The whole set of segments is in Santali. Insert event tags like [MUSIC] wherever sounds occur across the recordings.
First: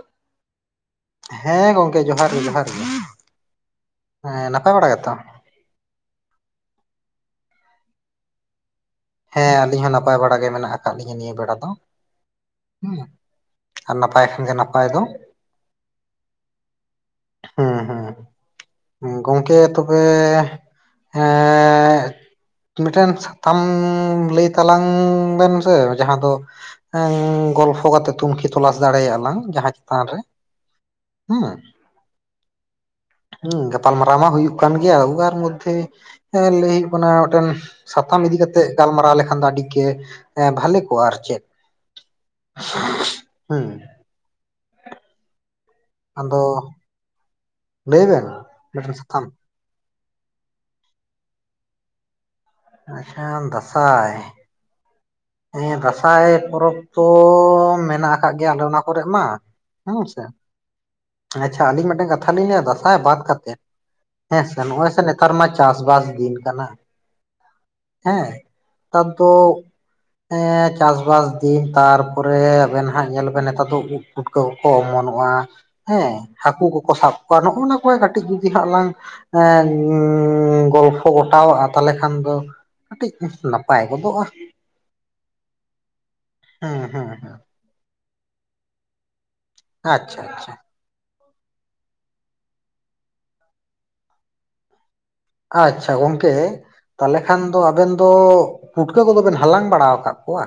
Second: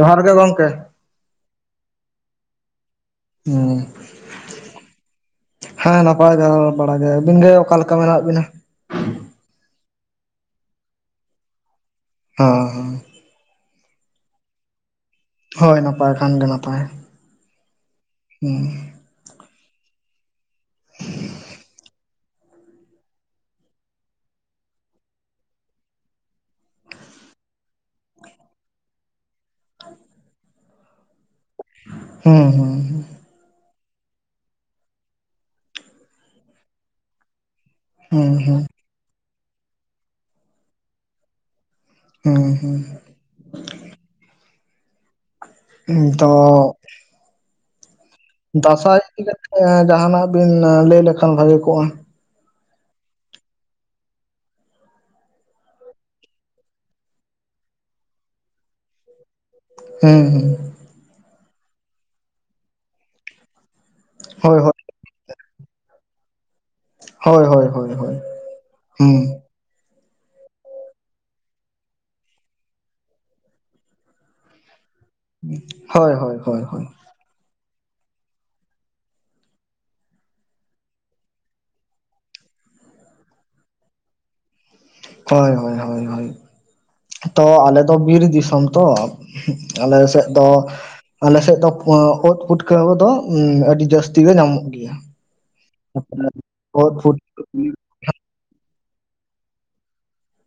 ᱡᱚᱦᱟᱨ ᱜᱮ ᱜᱚᱝᱠᱮ ᱦᱮᱸ ᱜᱚᱝᱠᱮ ᱡᱚᱦᱟᱨ ᱜᱮ ᱡᱚᱦᱟᱨ ᱜᱮ ᱦᱩᱸ ᱦᱮᱸ ᱱᱟᱯᱟᱭ ᱵᱟᱲᱟ ᱜᱮᱛᱚ ᱦᱮᱸ ᱱᱟᱯᱟᱭ ᱫᱷᱟᱨᱟ ᱵᱟᱲᱟᱜᱮ ᱟᱹᱵᱤᱱ ᱜᱮ ᱚᱠᱟ ᱞᱮᱠᱟ ᱢᱮᱱᱟᱜ ᱵᱤᱱᱟ? ᱦᱮᱸ ᱟᱹᱞᱤᱧ ᱦᱚᱸ ᱱᱟᱯᱟᱭ ᱵᱟᱲᱟ ᱜᱮ ᱢᱮᱱᱟᱜ ᱠᱟᱜ ᱞᱤᱧᱟᱹ ᱱᱤᱭᱟᱹ ᱵᱮᱲᱟ ᱫᱚ ᱦᱮᱸ ᱦᱮᱸ ᱦᱩᱸ ᱟᱨ ᱱᱟᱯᱟᱭ ᱠᱷᱟᱱᱜᱮ ᱱᱟᱯᱟᱭ ᱫᱚ ᱦᱳᱭ ᱱᱟᱯᱟᱭ ᱠᱷᱟᱱ ᱜᱮ ᱱᱟᱯᱟᱭ ᱦᱩᱸ ᱦᱩᱸ ᱦᱩᱸ ᱜᱚᱝᱠᱮ ᱛᱚᱵᱮ ᱮᱻᱜ ᱢᱤᱫᱴᱮᱱ ᱥᱟᱛᱟᱢ ᱞᱟᱹᱭ ᱛᱟᱞᱟᱝ ᱵᱮᱱ ᱥᱮ ᱡᱟᱦᱟᱸ ᱫᱚ ᱜᱚᱞᱯᱷᱚ ᱠᱟᱛᱮᱜ ᱛᱩᱱᱠᱷᱤ ᱛᱚᱞᱟᱥ ᱫᱟᱲᱮ ᱭᱟᱜᱼᱟ ᱞᱟᱝ ᱡᱟᱦᱟᱸ ᱪᱮᱛᱟᱱ ᱨᱮ ᱦᱮᱸ ᱦᱩᱸ ᱦᱩᱸ ᱦᱩᱸ ᱦᱩᱸ ᱜᱟᱯᱟᱞ ᱢᱟᱨᱟᱨᱟᱣ ᱢᱟ ᱦᱩᱭᱩᱜ ᱠᱟᱱ ᱜᱮᱭᱟ ᱩᱣᱟᱨ ᱢᱚᱫᱽᱫᱷᱮ ᱦᱮᱸ ᱞᱟᱹᱭ ᱦᱩᱭᱩᱜ ᱠᱟᱱᱟ ᱢᱤᱫᱴᱮᱱ ᱥᱟᱛᱟᱢ ᱦᱩᱸ ᱤᱫᱤ ᱦᱩᱸ ᱠᱟᱛᱮᱜ ᱜᱟᱞᱢᱟᱨᱟᱣ ᱞᱮᱠᱷᱟᱱ ᱫᱚ ᱟᱹᱰᱤ ᱜᱮ ᱵᱷᱟᱞᱮ ᱠᱚᱜᱼᱟ ᱟᱨ ᱪᱮᱫ ᱦᱩᱸ ᱦᱩᱸ ᱦᱮᱸ ᱦᱩᱸ ᱛᱚ ᱟᱫᱚ ᱞᱟᱹᱭ ᱵᱮᱱ ᱢᱤᱫᱴᱮᱱ ᱫᱟᱥᱟᱭ ᱥᱟᱛᱟᱢ ᱤᱫᱤ ᱠᱟᱛᱮᱜ ᱡᱟᱦᱟᱸᱱᱟᱜ ᱵᱤᱱ ᱞᱟᱹᱭ ᱞᱮᱠᱷᱟᱱ ᱵᱷᱟᱜᱮ ᱠᱚᱜᱼᱟ ᱦᱮᱸ ᱫᱟᱥᱟᱭ ᱦᱮᱸ ᱫᱟᱸᱥᱟᱭ ᱯᱚᱨᱚᱵᱽ ᱛᱚ ᱢᱮᱱᱟᱜ ᱟᱠᱟᱫ ᱜᱮᱭᱟ ᱟᱞᱮ ᱚᱱᱟ ᱠᱚᱨᱮᱦᱚᱸ ᱢᱟ ᱦᱮᱸ ᱦᱮᱸ ᱟᱪᱪᱷᱟ ᱟᱹᱞᱤᱧ ᱢᱤᱫᱴᱮᱱ ᱠᱟᱛᱷᱟ ᱞᱤᱧ ᱞᱟᱹᱭᱼᱟ ᱫᱟᱥᱟᱭ ᱵᱟᱛ ᱠᱟᱛᱮ ᱦᱳᱭ ᱦᱮᱸᱥᱮ ᱦᱳᱭ ᱱᱚᱜᱚᱭ ᱥᱮ ᱱᱮᱛᱟᱨ ᱢᱟ ᱪᱟᱥᱵᱟᱥ ᱫᱤᱱ ᱠᱟᱱᱟ ᱦᱳᱭ ᱦᱳᱭ ᱦᱳᱭ ᱦᱳᱭ ᱦᱮᱸ ᱦᱩᱸ ᱟᱫᱚ ᱦᱮᱸ ᱪᱟᱥᱵᱟᱥ ᱫᱤᱱ ᱛᱟᱨᱯᱚᱨᱮ ᱟᱵᱮᱱ ᱦᱱᱟᱜ ᱧᱮᱞ ᱵᱮᱱ ᱱᱮᱛᱟᱨ ᱫᱚ ᱩᱵ ᱯᱩᱴᱠᱟᱹ ᱠᱚᱠᱚ ᱚᱢᱚᱱᱚᱜᱼᱟ ᱦᱳᱭ ᱦᱮᱸ ᱦᱳᱭ ᱦᱳᱭ ᱦᱟᱹᱠᱩ ᱦᱳᱭ ᱠᱚᱠᱚ ᱥᱟᱵ ᱠᱚᱣᱟ ᱱᱚᱜᱼᱚ ᱱᱟ ᱠᱚ ᱠᱟᱹᱴᱤᱡ ᱡᱩᱫᱤ ᱦᱟᱸᱜ ᱞᱟᱝ ᱮ ᱜᱚᱞᱯᱷᱚ ᱜᱚᱴᱟᱣᱼᱟ ᱛᱟᱦᱞᱮ ᱠᱷᱟᱱ ᱫᱚ ᱠᱟᱹᱴᱤᱡ ᱱᱟᱯᱟᱭ ᱜᱚᱫᱚᱜᱼᱟ ᱦᱳᱭ ᱦᱳᱭ ᱦᱳᱭ ᱦᱳᱭ ᱦᱮᱸ ᱦᱮᱸ ᱦᱮᱸ ᱛᱚ ᱟᱞᱮᱫᱚ ᱵᱤᱨ ᱫᱤᱥᱚᱢ ᱛᱚ ᱟᱞᱮ ᱟᱪᱪᱷᱟ ᱥᱮᱫ ᱫᱚ ᱟᱪᱪᱷᱟ ᱟᱞᱮᱥᱮᱜ ᱫᱚ ᱯᱷᱟᱹ ᱤᱝ, ᱯᱩᱴᱠᱟᱹᱣ ᱠᱚ ᱫᱚ ᱟᱹᱰᱤ ᱡᱟᱹᱥᱛᱤ ᱜᱮ ᱧᱟᱢᱚᱜ ᱜᱮᱭᱟ ᱟᱪᱪᱷᱟ ᱜᱚᱝᱠᱮ ᱚᱛ ᱯᱩᱴ ᱛᱟᱞᱦᱮ ᱠᱷᱟᱱ ᱫᱚ ᱟᱵᱮᱱ ᱛᱚ ᱯᱩᱴᱠᱟᱹ ᱠᱚᱫᱚ ᱵᱮᱱ ᱦᱟᱞᱟᱝ ᱵᱟᱲᱟᱣ ᱠᱟᱫ ᱠᱚᱣᱟ?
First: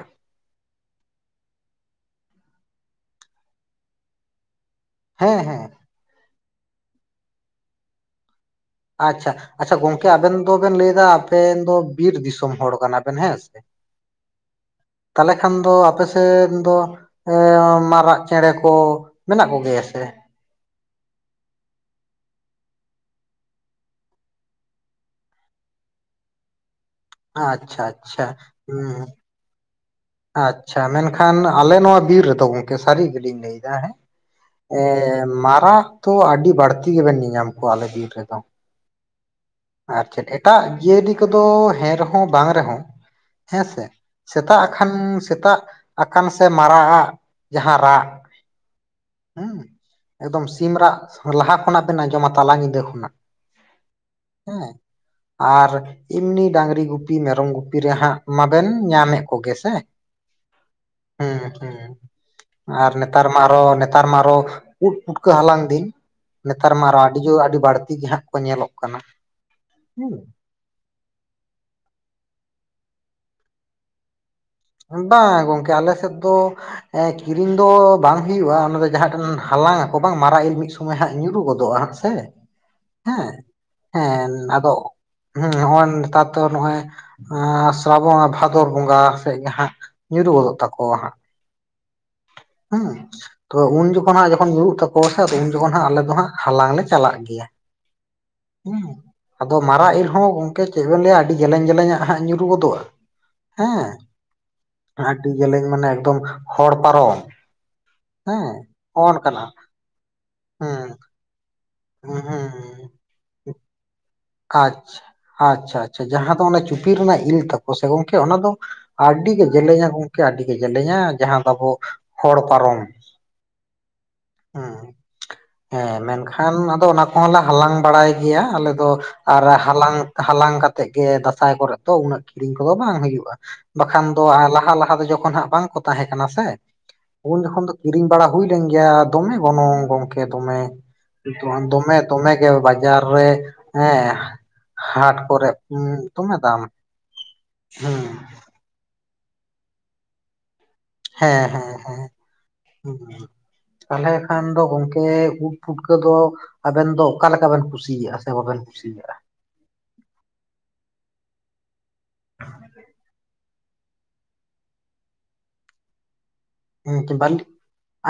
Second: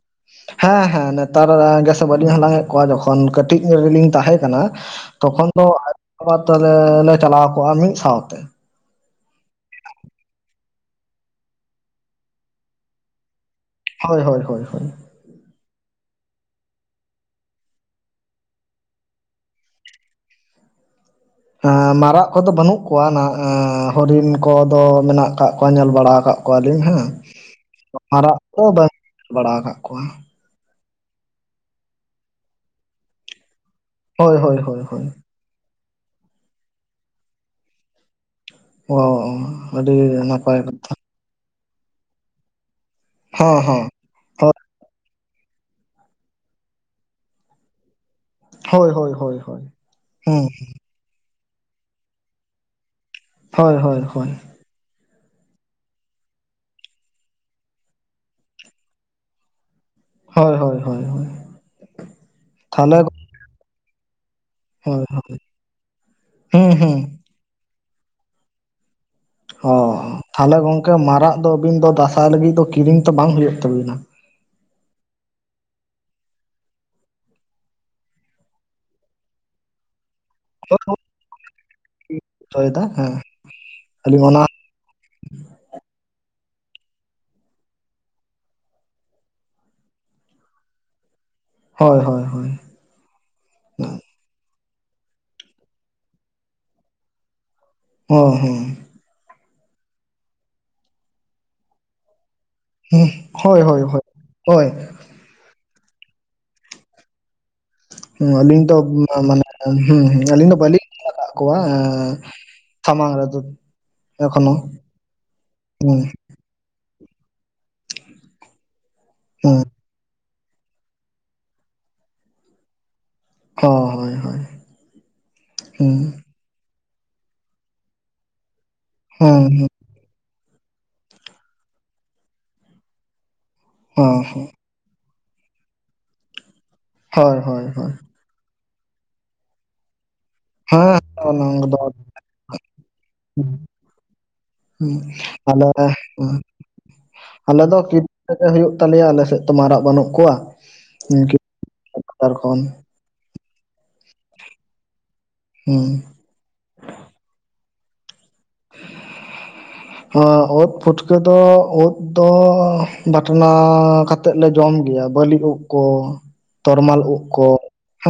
ᱦᱮᱸᱻ ᱦᱮᱸᱻ ᱱᱮᱛᱟᱨ ᱜᱮᱥᱮ ᱵᱟᱹᱞᱤᱧ ᱦᱟᱞᱟᱝ ᱮᱫ ᱠᱚᱣᱟ ᱡᱚᱠᱷᱚᱱ ᱠᱟᱹᱴᱤᱡ ᱨᱮᱞᱤᱧ ᱛᱟᱦᱮᱸ ᱠᱟᱱᱟ ᱦᱮᱸ ᱛᱚᱠᱠᱷᱚᱱ ᱫᱚ ᱦᱮᱸ [INAUDIBLE] ᱛᱮᱞᱮ ᱞᱮ ᱪᱟᱞᱟᱣ ᱠᱚᱜᱼᱟ ᱢᱤᱫ ᱥᱟᱶᱛᱮ ᱟᱪᱪᱷᱟ ᱟᱪᱪᱷᱟ ᱜᱚᱝᱠᱮ ᱟᱵᱮᱱ ᱫᱚᱵᱮᱱ ᱞᱟᱹᱭ ᱮᱫᱟ ᱟᱵᱮᱱ ᱫᱚ ᱵᱤᱨ ᱫᱤᱥᱚᱢ ᱦᱚᱲ ᱠᱟᱱᱟ ᱵᱮᱱ ᱦᱮᱸ ᱥᱮ ᱦᱳᱭ ᱦᱳᱭ ᱦᱳᱭ ᱦᱳᱭ ᱛᱟᱞᱮ ᱠᱷᱟᱱ ᱫᱚ ᱟᱯᱮᱥᱮᱱ ᱫᱚ ᱮᱸᱻ ᱢᱟᱨᱟᱜ ᱪᱮᱬᱮ ᱠᱚ ᱢᱮᱱᱟᱜ ᱠᱚᱜᱮᱭᱟ ᱥᱮ? ᱢᱟᱨᱟᱜ ᱠᱚᱫᱚ ᱵᱟᱹᱱᱩᱜ ᱠᱚᱣᱟ ᱱᱟ ᱦᱚᱨᱤᱱ ᱠᱚᱫᱚ ᱢᱮᱱᱟᱜ ᱟᱠᱟᱫ ᱠᱚᱣᱟ ᱧᱮᱞ ᱵᱟᱲᱟ ᱟᱠᱟᱫ ᱠᱚᱣᱟ ᱠᱚᱣᱟᱞᱤᱧ ᱦᱮᱸ ᱟᱪᱪᱷᱟ ᱟᱪᱪᱷᱟ ᱢᱟᱨᱟᱜ ᱫᱚ ᱵᱟᱹᱧ ᱦᱩᱸ ᱵᱟᱲᱟ ᱠᱟᱜ ᱠᱚᱣᱟ ᱟᱪᱪᱷᱟ ᱢᱮᱱᱠᱷᱟᱱ ᱟᱞᱮ ᱱᱚᱣᱟ ᱵᱤᱨ ᱨᱮ ᱫᱚ ᱜᱚᱝᱠᱮ ᱥᱟᱹᱨᱤ ᱜᱮᱞᱤᱧ ᱞᱟᱹᱭ ᱫᱟ ᱦᱮᱸ ᱦᱳᱭ ᱦᱳᱭ ᱦᱳᱭ ᱮᱻ ᱦᱳᱭ ᱢᱟᱨᱟᱜ ᱛᱚ ᱟᱹᱰᱤ ᱵᱟᱹᱲᱛᱤ ᱜᱮᱵᱮᱱ ᱧᱮᱧᱟᱢ ᱠᱚᱣᱟ ᱟᱞᱮ ᱵᱤᱨ ᱨᱮ ᱫᱚ ᱚᱻ ᱟᱹᱰᱤ ᱱᱟᱯᱟᱭ ᱠᱟᱛᱷᱟ ᱱᱤᱛᱚᱜ ᱫᱚ ᱦᱮᱸ ᱨᱮ ᱦᱚᱸ ᱵᱟᱝ ᱨᱮ ᱦᱚᱸ ᱦᱮᱸ ᱦᱮᱸᱻ ᱥᱮ ᱦᱮᱸ ᱥᱮᱛᱟᱜ ᱠᱷᱟᱱ ᱥᱮᱛᱟᱜ ᱟᱠᱟᱱ ᱥᱮ ᱢᱟᱨᱟᱜ ᱟᱜ ᱡᱟᱦᱟᱸ ᱨᱟᱜ ᱦᱳᱭ ᱦᱳᱭ ᱦᱳᱭ ᱦᱩᱸᱻ ᱦᱳᱭ ᱦᱩᱸ ᱮᱠᱫᱚᱢ ᱥᱤᱢ ᱨᱟᱜ ᱞᱟᱦᱟ ᱠᱷᱚᱱᱟᱜ ᱵᱮᱱ ᱟᱸᱡᱚᱢᱟ ᱛᱟᱞᱟ ᱧᱤᱫᱟᱹ ᱠᱷᱚᱱᱟᱜ ᱦᱳᱭ ᱦᱳᱭ ᱦᱳᱭ ᱦᱮᱸᱻ ᱟᱨ ᱮᱢᱱᱤ ᱰᱟᱝᱨᱤ ᱜᱩᱯᱤ ᱢᱮᱨᱚᱢ ᱜᱩᱯᱤ ᱨᱮ ᱦᱟᱸᱜ ᱢᱟᱵᱮᱱ ᱧᱟᱢᱮᱫ ᱠᱚᱜᱮ ᱥᱮ ᱦᱳᱭ ᱦᱳᱭ ᱦᱳᱭ ᱦᱮᱸ ᱦᱩᱸ ᱦᱩᱸ ᱟᱨ ᱛᱟᱦᱚᱞᱮ ᱦᱳᱭ ᱱᱮᱛᱟᱨ ᱱᱮᱛᱟᱨ ᱢᱟ ᱟᱨᱚ ᱱᱮᱛᱟᱨ ᱢᱟ ᱟᱨᱚ ᱩᱫ ᱦᱳᱭ ᱯᱩᱴᱠᱟᱹ ᱦᱟᱞᱟᱝ ᱫᱤᱱ ᱦᱩᱸ ᱱᱮᱛᱟᱨ ᱢᱟ ᱦᱩᱸ ᱟᱨᱚ ᱟᱹᱰᱤ ᱡᱳᱨ ᱟᱹᱰᱤ ᱵᱟᱹᱲᱛᱤ ᱜᱮ ᱦᱟᱸᱜ ᱠᱚ ᱧᱮᱞᱚᱜ ᱠᱟᱱᱟ᱾ ᱦᱚ ᱦᱩᱸ ᱛᱟᱦᱚᱞᱮ ᱜᱚᱝᱠᱮ ᱢᱟᱨᱟᱜ ᱫᱚ ᱟᱵᱤᱱ ᱫᱚ ᱫᱟᱸᱥᱟᱭ ᱞᱟᱹᱜᱤᱫ ᱫᱚ ᱠᱤᱨᱤᱧ ᱛᱚ ᱵᱟᱝ ᱦᱩᱭᱩᱜ ᱛᱟᱵᱤᱱᱟ᱾ ᱵᱟᱝ ᱜᱚᱝᱠᱮ ᱟᱞᱮ ᱥᱮᱫ ᱫᱚ ᱠᱤᱨᱤᱧ ᱫᱚ ᱵᱟᱝ ᱦᱩᱭᱩᱜᱼᱟ ᱚᱱᱟ ᱫᱚ ᱡᱟᱦᱟᱸ ᱴᱷᱮᱱ ᱦᱟᱞᱟᱝ ᱟᱠᱚ ᱵᱟᱝ ᱢᱟᱨᱟᱜ ᱤᱞ ᱢᱤᱫ ᱥᱚᱢᱚᱭ ᱦᱟᱸᱜ ᱧᱩᱨᱩᱜ ᱜᱚᱫᱚᱜᱼᱟ ᱥᱮ ᱦᱮᱸ ᱟᱹᱞᱤᱧ ᱦᱮᱸ ᱚᱱᱟ ᱟᱫᱚ ᱦᱮᱸ ᱱᱚᱜᱼᱚᱭ ᱱᱮᱛᱟᱨ ᱫᱚ ᱱᱚᱜᱼᱚᱭ ᱥᱨᱟᱵᱚᱱ ᱟᱨ ᱵᱷᱟᱫᱚᱨ ᱵᱚᱸᱜᱟ ᱛᱮᱜᱮ ᱦᱟᱸᱜ ᱧᱩᱨᱩᱜ ᱜᱚᱫᱚᱜ ᱛᱟᱠᱚᱣᱟ ᱦᱟᱸᱜ ᱦᱳᱭ ᱦᱳᱭ ᱦᱳᱭ ᱦᱩᱸ ᱛᱚ ᱩᱱ ᱦᱚᱸ ᱡᱚᱠᱷᱚᱱ ᱦᱟᱸᱜ ᱡᱚᱠᱷᱚᱱ ᱧᱩᱨᱩᱜ ᱛᱟᱠᱚᱣᱟ ᱥᱮ ᱩᱱ ᱡᱚᱠᱷᱚᱱ ᱦᱟᱜ ᱟᱞᱮ ᱫᱚ ᱦᱟᱸᱜ ᱦᱟᱞᱟᱝ ᱞᱮ ᱪᱟᱞᱟᱜ ᱜᱮᱭᱟ ᱚ ᱦᱚ ᱟᱫᱚ ᱢᱟᱨᱟᱜ ᱤᱞ ᱦᱚᱸ ᱜᱚᱝᱠᱮ ᱪᱮᱫ ᱵᱮᱱ ᱞᱟᱹᱭᱟ ᱟᱹᱰᱤ ᱡᱮᱞᱮᱧ ᱡᱮᱞᱮᱧᱟᱜ ᱦᱟᱸᱜ ᱧᱩᱨᱩ ᱜᱚᱫᱚᱜᱼᱟ ᱦᱳᱭ ᱦᱳᱭ ᱦᱮᱸ ᱦᱳᱭ ᱦᱳᱭ ᱟᱹᱰᱤ ᱡᱮᱞᱮᱧ ᱢᱟᱱᱮ ᱮᱠᱫᱚᱢ ᱦᱚᱲ ᱯᱟᱨᱚᱢ ᱦᱩ ᱦᱮᱸ ᱟᱹᱞᱤᱧ ᱛᱚ ᱱᱚᱜᱼᱚ ᱱᱚᱝᱠᱟᱱᱟᱜ ᱢᱟᱱᱮ ᱦᱩᱸ ᱦᱮᱸ ᱟᱹᱞᱤᱧ ᱫᱚ ᱵᱟᱹᱞᱤᱧ ᱦᱮᱸ ᱧᱮᱞ ᱟᱠᱟᱜ ᱠᱚᱣᱟ ᱦᱮᱸ ᱥᱟᱢᱟᱝ ᱨᱮᱫᱚ ᱮᱠᱷᱚᱱᱳ ᱟᱪᱪᱷᱟ ᱟᱪᱪᱷᱟ ᱦᱩᱸ ᱟᱪᱪᱷᱟ ᱡᱟᱦᱟᱸ ᱚᱱᱟ ᱪᱩᱯᱤ ᱨᱮᱱᱟᱜ ᱤᱞ ᱛᱟᱠᱚ ᱥᱮ ᱜᱚᱝᱠᱮ ᱚᱱᱟ ᱫᱚ ᱟᱹᱰᱤ ᱜᱮ ᱦᱩᱸ ᱡᱮᱞᱮᱧᱟ ᱜᱚᱝᱠᱮ ᱟᱹᱰᱤ ᱜᱮ ᱡᱮᱞᱮᱧᱟ ᱡᱟᱦᱟᱸ ᱫᱚ ᱟᱵᱚ ᱦᱚᱲ ᱯᱟᱨᱚᱢ ᱦᱳᱭ ᱦᱳᱭ ᱦᱩᱸ ᱦᱩᱸ ᱦᱮᱸ ᱢᱮᱱᱠᱷᱟᱱ ᱟᱫᱚ ᱚᱱᱟ ᱠᱚᱦᱚᱸ ᱞᱮ ᱦᱟᱞᱟᱝ ᱵᱟᱲᱟᱭ ᱜᱮᱭᱟ ᱟᱞᱮ ᱫᱚ ᱦᱩᱸ ᱟᱨ ᱦᱩᱸ ᱦᱟᱞᱟᱝ ᱦᱟᱞᱟᱝ ᱠᱟᱛᱮᱫ ᱜᱮ ᱫᱟᱸᱥᱟᱭ ᱠᱚᱨᱮ ᱫᱚ ᱩᱱᱟᱹᱜ ᱠᱤᱨᱤᱧ ᱠᱚᱫᱚ ᱵᱟᱝ ᱦᱩᱭᱩᱜᱼᱟ ᱵᱟᱠᱷᱟᱱ ᱦᱚᱸ ᱫᱚ ᱦᱚᱸ ᱞᱟᱦᱟ ᱞᱟᱦᱟ ᱫᱚ ᱡᱚᱠᱷᱚᱱ ᱵᱟᱝ ᱠᱚ ᱛᱟᱦᱮᱸ ᱠᱟᱱᱟ ᱥᱮ ᱦᱳᱭ ᱩᱱ ᱦᱳᱭ ᱡᱚᱠᱷᱚᱱ ᱫᱚ ᱦᱳᱭ ᱠᱤᱨᱤᱧ ᱵᱟᱲᱟ ᱦᱩᱭ ᱞᱮᱱ ᱜᱮᱭᱟ ᱫᱚᱢᱮ ᱜᱚᱱᱚᱝ ᱜᱚᱝᱠᱮ ᱜᱮ ᱫᱚᱢᱮ ᱦᱮᱸ ᱚᱱᱟ ᱫᱚ ᱫᱚᱢᱮ ᱫᱚᱢᱮ ᱜᱮ ᱵᱟᱡᱟᱨ ᱨᱮ ᱦᱮᱸ ᱦᱟᱴ ᱠᱚᱨᱮ ᱟᱞᱮ ᱫᱚᱢᱮ ᱫᱟᱢ ᱟᱞᱮ ᱫᱚ ᱦᱩᱸ [UNINTELLIGIBLE] ᱦᱩᱭᱩᱜ ᱛᱟᱞᱮᱭᱟ ᱟᱞᱮ ᱥᱮᱫ ᱛᱚ ᱢᱟᱨᱟᱜ ᱵᱟᱹᱱᱩᱜ ᱠᱚᱣᱟ᱾ ᱦᱮᱸ ᱦᱮᱸ ᱦᱮᱸ ᱵᱟᱡᱟᱨ ᱠᱷᱚᱱ ᱛᱟᱦᱚᱞᱮ ᱠᱷᱟᱱ ᱫᱚ ᱜᱚᱝᱠᱮ ᱩᱫᱽ ᱦᱩᱸ ᱯᱩᱴᱠᱟᱹ ᱫᱚ ᱟᱵᱮᱱ ᱫᱚ ᱚᱠᱟᱞᱮᱠᱟ ᱵᱮᱱ ᱠᱩᱥᱤᱭᱟᱜᱼᱟ, ᱥᱮ ᱵᱟᱵᱮᱱ ᱠᱩᱥᱤᱭᱟᱜᱼᱟ? ᱚᱛ ᱯᱷᱩᱴᱠᱟᱹ ᱫᱚ ᱳᱫᱽ, ᱫᱚ ᱵᱟᱴᱱᱟ ᱠᱟᱛᱮᱫ ᱞᱮ ᱡᱚᱢ ᱜᱮᱭᱟ ᱵᱟᱹᱞᱤ ᱩᱫ ᱠᱚ᱾ ᱛᱚᱨᱢᱟᱞ ᱦᱩᱸ ᱩᱫ ᱵᱟᱹᱞᱤ ᱠᱚ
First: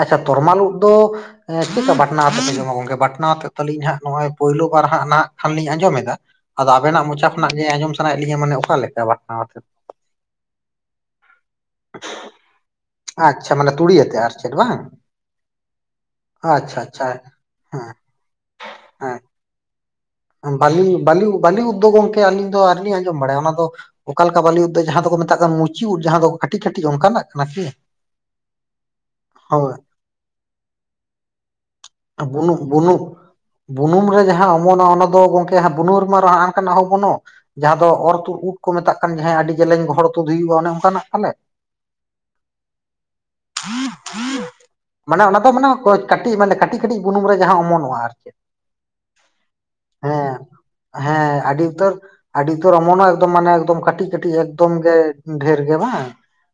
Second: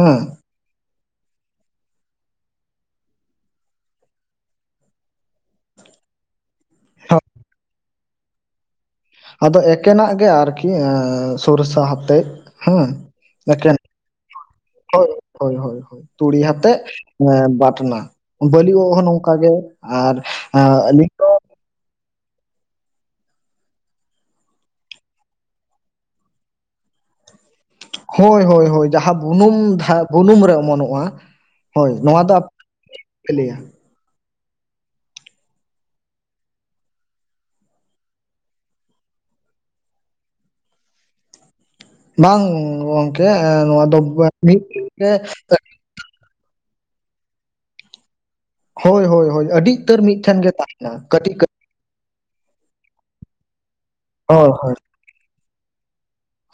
ᱟᱪᱪᱷᱟ ᱛᱚᱨᱢᱟᱞ ᱩᱫᱽ ᱫᱚ, ᱪᱮᱫᱠᱟ ᱵᱟᱴᱱᱟ ᱟᱛᱮ ᱯᱮ ᱡᱚᱢᱟ ᱜᱚᱝᱠᱮ ᱵᱟᱴᱱᱟ ᱟᱛᱮᱫᱞᱤᱧ ᱱᱚᱜᱼᱚᱭ ᱯᱳᱭᱞᱳ ᱵᱟᱨ ᱦᱟᱸᱜ ᱱᱟᱦᱟᱜ ᱠᱷᱟᱱ ᱞᱤᱧ ᱟᱸᱡᱚᱢᱮᱫᱟ᱾ ᱟᱫᱚ ᱟᱵᱮᱱᱟᱜ ᱢᱚᱪᱟ ᱠᱷᱱᱟᱜ ᱜᱮ ᱟᱸᱡᱚᱢ ᱥᱟᱱᱟᱭᱮᱫ ᱞᱤᱧᱟᱹ ᱢᱟᱱᱮ ᱚᱠᱟ ᱞᱮᱠᱟ ᱵᱟᱝ? ᱟᱫᱚ ᱮᱠᱮᱱᱟᱜ ᱜᱮ ᱟᱨᱠᱤ ᱥᱚᱨᱥᱟ ᱦᱟᱛᱮᱫ ᱦᱮᱸ᱾ ᱟᱪᱪᱷᱟ ᱢᱟᱱᱮ ᱮᱠᱮᱱ ᱛᱩᱲᱤ ᱟᱛᱮ ᱟᱨ ᱪᱮᱫ ᱵᱟᱝ ᱦᱳᱭ ᱦᱳᱭ ᱛᱩᱲᱤ ᱦᱟᱛᱮ ᱟᱪᱪᱷᱟ ᱟᱪᱪᱷᱟ ᱵᱟᱴᱱᱟ᱾ ᱵᱟᱹᱞᱤ ᱳᱜ ᱦᱚᱸ ᱦᱮᱸ ᱱᱚᱝᱠᱟ ᱜᱮ ᱟᱨ ᱵᱟᱹᱞᱤ ᱟᱹᱞᱤᱧ ᱵᱟᱹᱞᱤ ᱫᱚ ᱵᱟᱹᱞᱤ ᱩᱫᱽ ᱫᱳ ᱜᱚᱢᱠᱮ ᱟᱹᱞᱤᱧ ᱫᱚ ᱟᱨᱞᱤᱧ ᱟᱸᱡᱚᱢ ᱵᱟᱲᱟᱭᱟ ᱚᱱᱟ ᱫᱚ ᱚᱠᱟ ᱞᱮᱠᱟ ᱵᱟᱹᱞᱤ ᱩᱫᱽᱫ ᱡᱟᱦᱟᱸ ᱫᱚᱠᱚ ᱢᱮᱛᱟᱜ ᱠᱟᱱ ᱢᱩᱪᱤ ᱩᱫ ᱡᱟᱦᱟᱸ ᱫᱚ ᱠᱟᱹᱴᱤᱡ ᱠᱟᱹᱴᱤᱡ ᱚᱱᱠᱟᱱᱟᱜ ᱠᱟᱱᱟ ᱠᱤ? ᱦᱳᱭ ᱦᱳᱭ ᱦᱳᱭ ᱡᱟᱦᱟᱸ ᱦᱳᱭ ᱵᱩᱱᱩᱢ ᱪᱷᱟ ᱵᱩᱱᱩᱢ ᱨᱮ ᱚᱢᱚᱱᱚᱜᱼᱟ ᱦᱳᱭ ᱱᱚᱣᱟ ᱫᱚ᱾ ᱵᱩᱱᱩᱢ ᱵᱩᱱᱩᱢ ᱯᱮᱞᱮᱭᱟ ᱵᱩᱱᱩᱢ ᱨᱮ ᱡᱟᱦᱟᱸ ᱚᱢᱚᱱᱟ ᱚᱱᱟ ᱫᱚ ᱜᱚᱝᱠᱮ ᱦᱟᱸ ᱵᱩᱱᱩ ᱨᱮᱢᱟ ᱦᱟᱱᱠᱟᱱᱟᱜ ᱦᱚᱸ ᱚᱢᱚᱱᱚᱜ᱾ ᱡᱟᱦᱟᱸ ᱫᱚ ᱚᱨ ᱛᱩᱨ ᱩᱫ ᱠᱚ ᱢᱮᱛᱟᱜ ᱠᱟᱱ ᱡ ᱟᱹᱰᱤ ᱡᱮᱞᱮᱧ ᱜᱚᱦᱚᱲ ᱛᱩᱫ ᱦᱩᱭᱩᱜᱼᱟ ᱚᱱᱮ ᱚᱱᱠᱟᱱᱟᱜ ᱯᱟᱞᱮ? ᱵᱟᱝ ᱜᱚᱝᱠᱮ ᱱᱚᱣᱟ ᱫᱚ ᱢᱟᱱᱮ ᱚᱱᱟ ᱫᱚ [UNINTELLIGIBLE] ᱢᱟᱱᱮ ᱠᱟᱹᱴᱤᱡ ᱢᱟᱱᱮ ᱠᱟᱹᱴᱤᱡ ᱠᱟᱹᱴᱤᱡ ᱵᱩᱱᱩᱢ ᱨᱮ ᱡᱟᱦᱟᱸ ᱚᱢᱚᱱᱚᱜᱼᱟ ᱟᱨᱠᱤ᱾ ᱦᱳᱭ ᱦᱳᱭ ᱦᱳᱭ ᱟᱹᱰᱤ ᱩᱛᱟᱹᱨ ᱢᱤᱫᱴᱷᱮᱱ ᱜᱮ ᱛᱟᱦᱮᱱᱟ ᱠᱟᱹᱴᱤᱡ ᱦᱮᱸ ᱠᱟᱹᱴᱤᱡ᱾ ᱟᱹᱰᱤ ᱩᱛᱟᱹᱨ ᱟᱹᱰᱤ ᱩᱛᱟᱹᱨ ᱚᱢᱚᱱᱚᱜ ᱮᱠᱫᱚᱢ ᱢᱟᱱᱮ ᱠᱟᱹᱴᱤᱡ ᱠᱟᱹᱴᱤᱡ ᱦᱳᱭ ᱮᱠᱫᱚᱢ ᱦᱳᱭ ᱜᱮ ᱰᱷᱮᱨ ᱜᱮ ᱵᱟᱝ?